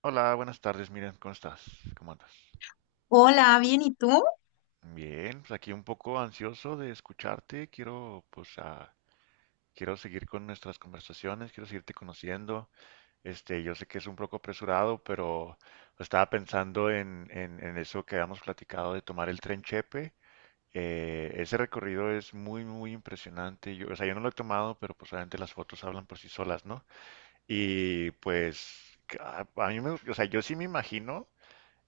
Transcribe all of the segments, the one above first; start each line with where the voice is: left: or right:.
right: Hola, buenas tardes, Miren, ¿cómo estás? ¿Cómo andas?
left: Hola, bien, ¿y tú?
right: Bien, pues aquí un poco ansioso de escucharte, quiero quiero seguir con nuestras conversaciones, quiero seguirte conociendo. Yo sé que es un poco apresurado, pero estaba pensando en eso que habíamos platicado de tomar el tren Chepe. Ese recorrido es muy, muy impresionante. Yo, o sea, yo no lo he tomado, pero pues obviamente las fotos hablan por sí solas, ¿no? Y pues que a mí me, o sea, yo sí me imagino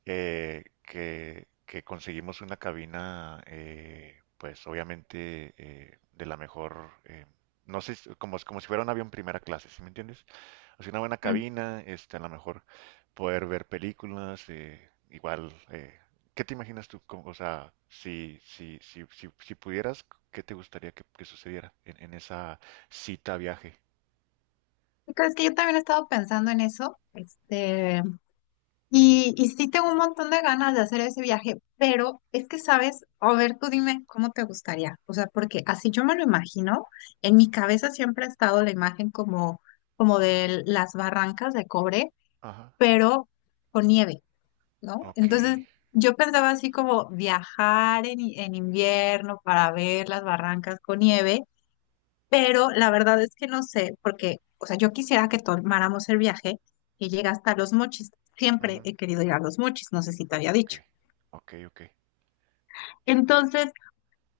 right: que conseguimos una cabina, pues obviamente de la mejor, no sé, como si fuera un avión primera clase, ¿sí me entiendes? Así una buena
left: Mm,
right: cabina, a lo mejor poder ver películas, igual, ¿qué te imaginas tú? O sea, si pudieras, ¿qué te gustaría que sucediera en esa cita viaje?
left: ¿tú crees? Que yo también he estado pensando en eso. Y sí tengo un montón de ganas de hacer ese viaje, pero es que sabes, a ver, tú dime cómo te gustaría. O sea, porque así yo me lo imagino, en mi cabeza siempre ha estado la imagen como, como de las barrancas de cobre,
right: Ajá,
left: pero con nieve, ¿no?
right: ok,
left: Entonces, yo pensaba así como viajar en invierno para ver las barrancas con nieve. Pero la verdad es que no sé, porque, o sea, yo quisiera que tomáramos el viaje que llega hasta Los Mochis.
right: ujú,
left: Siempre he querido ir a Los Mochis, no sé si te había
right: ok,
left: dicho.
right: ok, ok.
left: Entonces,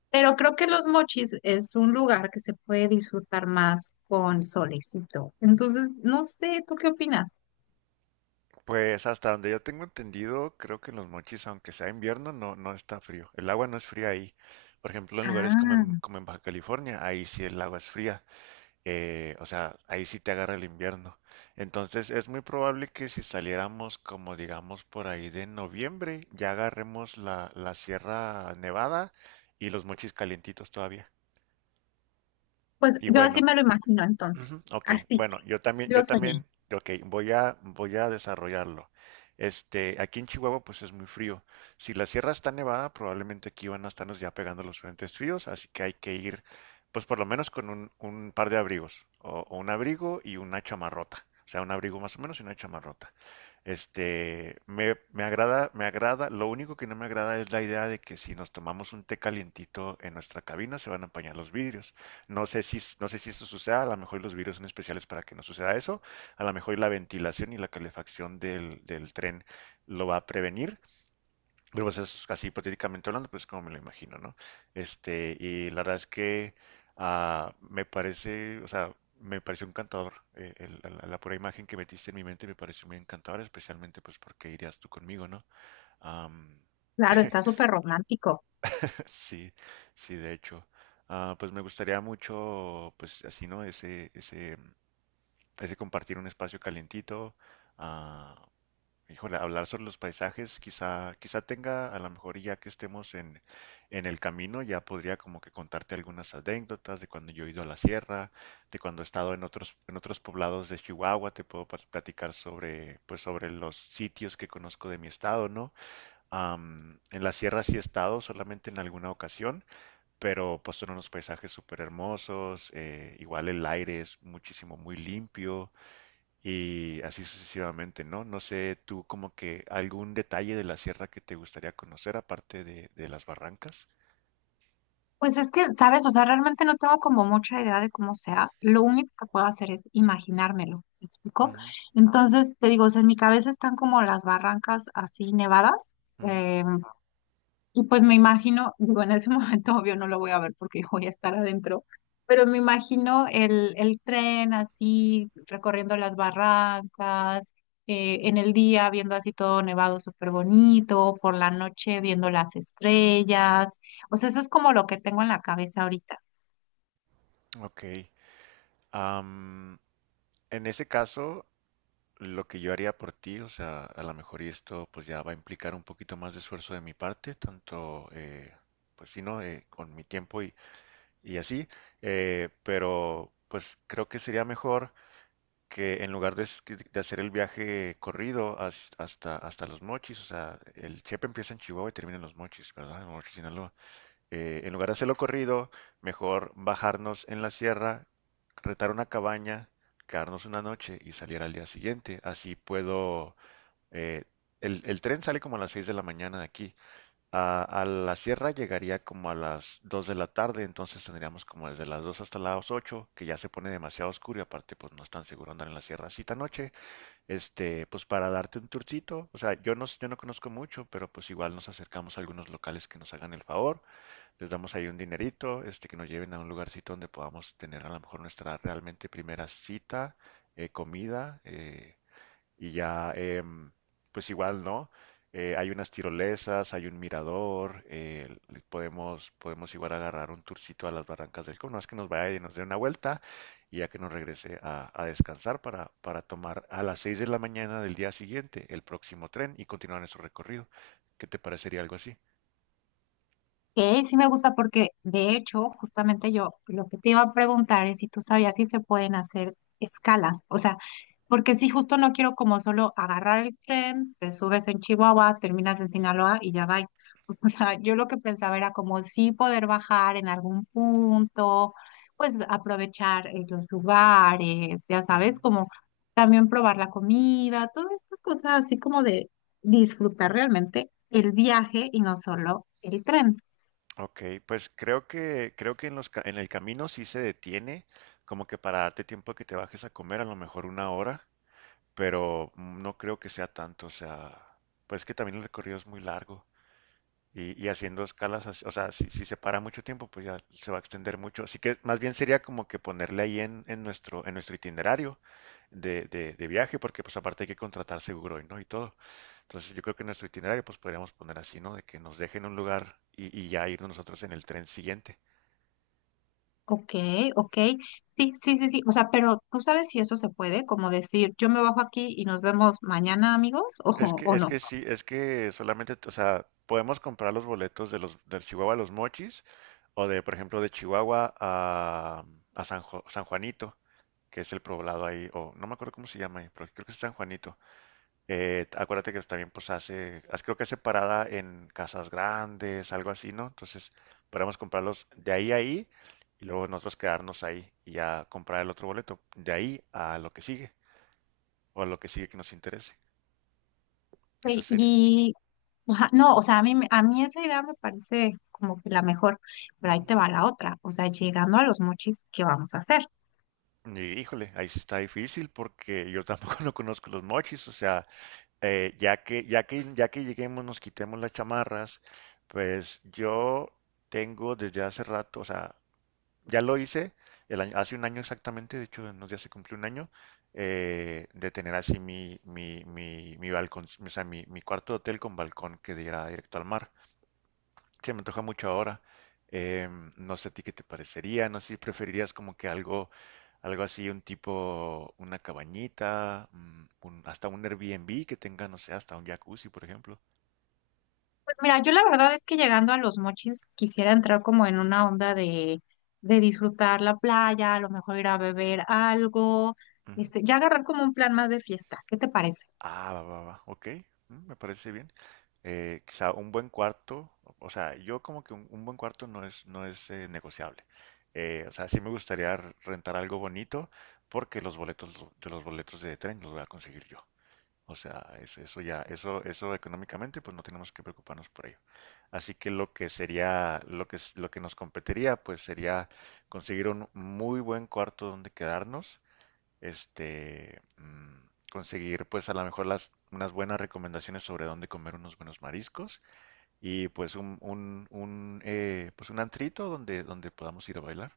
left: pero creo que Los Mochis es un lugar que se puede disfrutar más con solecito. Entonces, no sé, ¿tú qué opinas?
right: Pues hasta donde yo tengo entendido, creo que en los Mochis, aunque sea invierno, no está frío. El agua no es fría ahí. Por ejemplo, en lugares
left: Ah,
right: como en Baja California, ahí sí el agua es fría. O sea, ahí sí te agarra el invierno. Entonces, es muy probable que si saliéramos como digamos por ahí de noviembre, ya agarremos la Sierra Nevada y los Mochis calientitos todavía.
left: pues
right: Y
left: yo así
right: bueno,
left: me lo imagino
right: ujú,
left: entonces,
right: ok,
left: así,
right: bueno,
left: lo
right: yo
left: soñé.
right: también, ok, voy a desarrollarlo. Aquí en Chihuahua pues es muy frío. Si la sierra está nevada, probablemente aquí van a estarnos ya pegando los frentes fríos, así que hay que ir pues por lo menos con un par de abrigos, o un abrigo y una chamarrota, o sea, un abrigo más o menos y una chamarrota. Me agrada, lo único que no me agrada es la idea de que si nos tomamos un té calientito en nuestra cabina se van a empañar los vidrios. No sé si eso suceda, a lo mejor los virus son especiales para que no suceda eso, a lo mejor la ventilación y la calefacción del tren lo va a prevenir, pero pues es así hipotéticamente hablando, pues como me lo imagino, ¿no? Y la verdad es que me parece, o sea, me pareció encantador, la pura imagen que metiste en mi mente me pareció muy encantadora, especialmente pues porque irías tú conmigo, ¿no? Am,
left: Claro, está súper romántico.
right: sí, sí, de hecho. Ah, pues me gustaría mucho, pues así, ¿no? Ese compartir un espacio calientito, ah, híjole, hablar sobre los paisajes, quizá tenga, a lo mejor ya que estemos en el camino, ya podría como que contarte algunas anécdotas de cuando yo he ido a la sierra, de cuando he estado en otros poblados de Chihuahua, te puedo platicar sobre, pues sobre los sitios que conozco de mi estado, ¿no? En la sierra sí he estado, solamente en alguna ocasión, pero pues son unos paisajes súper hermosos, igual el aire es muchísimo, muy limpio, y así sucesivamente, ¿no? No sé, tú como que algún detalle de la sierra que te gustaría conocer aparte de las barrancas.
left: Pues es que, ¿sabes? O sea, realmente no tengo como mucha idea de cómo sea. Lo único que puedo hacer es imaginármelo, ¿me explico?
right: Ujú,
left: Entonces, te digo, o sea, en mi cabeza están como las barrancas así nevadas, eh, y pues me imagino, digo, en ese momento obvio no lo voy a ver porque voy a estar adentro, pero me imagino el tren así, recorriendo las barrancas, en el día viendo así todo nevado súper bonito, por la noche viendo las estrellas. O sea, eso es como lo que tengo en la cabeza ahorita.
right: ujú. Ok. Am, en ese caso, lo que yo haría por ti, o sea, a lo mejor y esto pues ya va a implicar un poquito más de esfuerzo de mi parte, tanto, pues sí, ¿no? Con mi tiempo y así, pero pues creo que sería mejor que en lugar de hacer el viaje corrido hasta, hasta Los Mochis, o sea, el Chepe empieza en Chihuahua y termina en Los Mochis, ¿verdad? En Mochis, Sinaloa. En lugar de hacerlo corrido, mejor bajarnos en la sierra, retar una cabaña, quedarnos una noche y salir al día siguiente. Así puedo... eh, el tren sale como a las 6 de la mañana de aquí. A la sierra llegaría como a las 2 de la tarde, entonces tendríamos como desde las 2 hasta las 8 que ya se pone demasiado oscuro y aparte pues no es tan seguro andar en la sierra así tan noche. Pues para darte un tourcito, o sea, yo no conozco mucho, pero pues igual nos acercamos a algunos locales que nos hagan el favor, les damos ahí un dinerito, que nos lleven a un lugarcito donde podamos tener a lo mejor nuestra realmente primera cita, comida, y ya, pues igual, ¿no? Hay unas tirolesas, hay un mirador, podemos igual agarrar un tourcito a las Barrancas del Cono, es que nos vaya y nos dé una vuelta y ya que nos regrese a descansar para tomar a las 6 de la mañana del día siguiente el próximo tren y continuar nuestro recorrido. ¿Qué te parecería algo así?
left: Sí me gusta porque, de hecho, justamente yo lo que te iba a preguntar es si tú sabías si se pueden hacer escalas, o sea, porque si justo no quiero como solo agarrar el tren, te subes en Chihuahua, terminas en Sinaloa y ya va. O sea, yo lo que pensaba era como sí poder bajar en algún punto, pues aprovechar los lugares, ya
right: Ujú.
left: sabes, como también probar la comida, todas estas cosas así como de disfrutar realmente el viaje y no solo el tren.
right: Ok, pues creo que en el camino sí se detiene, como que para darte tiempo que te bajes a comer, a lo mejor una hora, pero no creo que sea tanto, o sea, pues es que también el recorrido es muy largo y haciendo escalas, o sea, si se para mucho tiempo, pues ya se va a extender mucho, así que más bien sería como que ponerle ahí en nuestro itinerario de viaje, porque pues aparte hay que contratar seguro y no y todo, entonces yo creo que en nuestro itinerario pues podríamos poner así, ¿no? De que nos dejen un lugar y ya irnos nosotros en el tren siguiente.
left: Ok, ok. Sí, sí, sí, sí. O sea, pero ¿tú sabes si eso se puede? Como decir, yo me bajo aquí y nos vemos mañana, amigos,
right: Es que,
left: o
right: es
left: no.
right: que sí, es que solamente, o sea, podemos comprar los boletos de los del Chihuahua a los Mochis o de, por ejemplo, de Chihuahua a San Juanito, que es el poblado ahí, o no me acuerdo cómo se llama ahí, pero creo que es San Juanito. Acuérdate que también pues creo que hace parada en Casas Grandes, algo así, ¿no? Entonces, podemos comprarlos de ahí a ahí y luego nosotros quedarnos ahí y ya comprar el otro boleto, de ahí a lo que sigue o a lo que sigue que nos interese.
left: Ok.
right: Esa sería.
left: Y, ajá, no, o sea, a mí, a mí esa idea me parece como que la mejor, pero ahí te va la otra. O sea, llegando a los mochis, ¿qué vamos a hacer?
right: Híjole, ahí sí está difícil porque yo tampoco no conozco los mochis, o sea, ya que lleguemos, nos quitemos las chamarras, pues yo tengo desde hace rato, o sea, ya lo hice hace un año exactamente, de hecho, en unos días se cumplió un año, de tener así mi balcón, o sea, mi cuarto de hotel con balcón que diera directo al mar se me antoja mucho ahora. Eh, no sé a ti qué te parecería, no sé si preferirías como que algo, algo así, un tipo, una cabañita, hasta un Airbnb que tenga, no sé, hasta un jacuzzi, por ejemplo.
left: Pues mira, yo la verdad es que llegando a los mochis quisiera entrar como en una onda de disfrutar la playa, a lo mejor ir a beber algo,
right: Ujú.
left: este, ya agarrar como un plan más de fiesta. ¿Qué te parece?
right: Ah, va, va, va, ok, mm, me parece bien. Quizá un buen cuarto, o sea, yo como que un buen cuarto no es negociable. O sea, sí me gustaría rentar algo bonito porque los boletos de tren los voy a conseguir yo. O sea, eso ya, eso económicamente, pues no tenemos que preocuparnos por ello. Así que lo que sería, lo que nos competiría, pues sería conseguir un muy buen cuarto donde quedarnos, conseguir, pues a lo mejor unas buenas recomendaciones sobre dónde comer unos buenos mariscos y pues pues un antrito donde, donde podamos ir a bailar.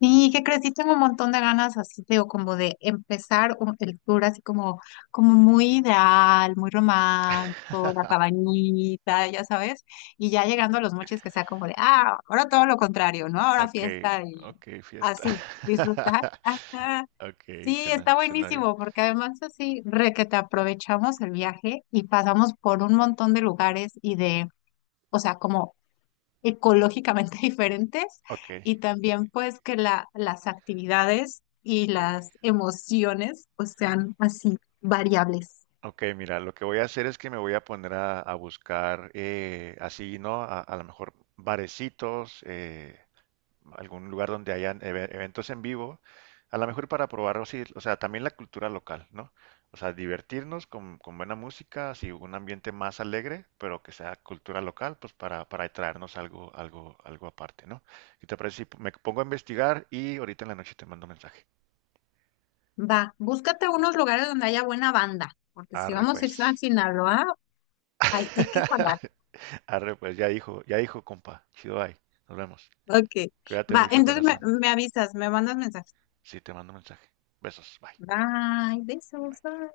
left: Sí, ¿qué crees? Sí tengo un montón de ganas así, te digo, como de empezar el tour así como, como muy ideal, muy romántico, la cabañita, ya sabes, y ya llegando a los mochis que sea como de, ah, ahora todo lo contrario, ¿no? Ahora
right: Ok,
left: fiesta y
right: ok, fiesta.
left: así, disfrutar. Ajá.
right: Ok,
left: Sí,
right: cena,
left: está
right: cena bien.
left: buenísimo, porque además así re que te aprovechamos el viaje y pasamos por un montón de lugares y de, o sea, como ecológicamente diferentes
right: Ok.
left: y también pues que la, las actividades y
right: Ok,
left: las emociones pues sean así variables.
right: ok, mira, lo que voy a hacer es que me voy a poner a buscar así, ¿no? A lo mejor barecitos, algún lugar donde hayan eventos en vivo, a lo mejor para probar, o, sí, o sea, también la cultura local, ¿no? O sea, divertirnos con buena música, así un ambiente más alegre, pero que sea cultura local, pues para traernos algo, algo, algo aparte, ¿no? ¿Y te parece si me pongo a investigar y ahorita en la noche te mando un mensaje?
left: Va, búscate unos lugares donde haya buena banda, porque si
right: Arre,
left: vamos a ir a
right: pues.
left: Sinaloa, hay que jalar.
right: Arre, pues ya dijo, compa. Chido, bye. Nos vemos.
left: Ok,
right: Cuídate
left: va,
right: mucho,
left: entonces
right: corazón.
left: me avisas, me mandas mensajes.
right: Sí, te mando un mensaje. Besos, bye.
left: Bye,
right: Bye.
left: besos. Bye.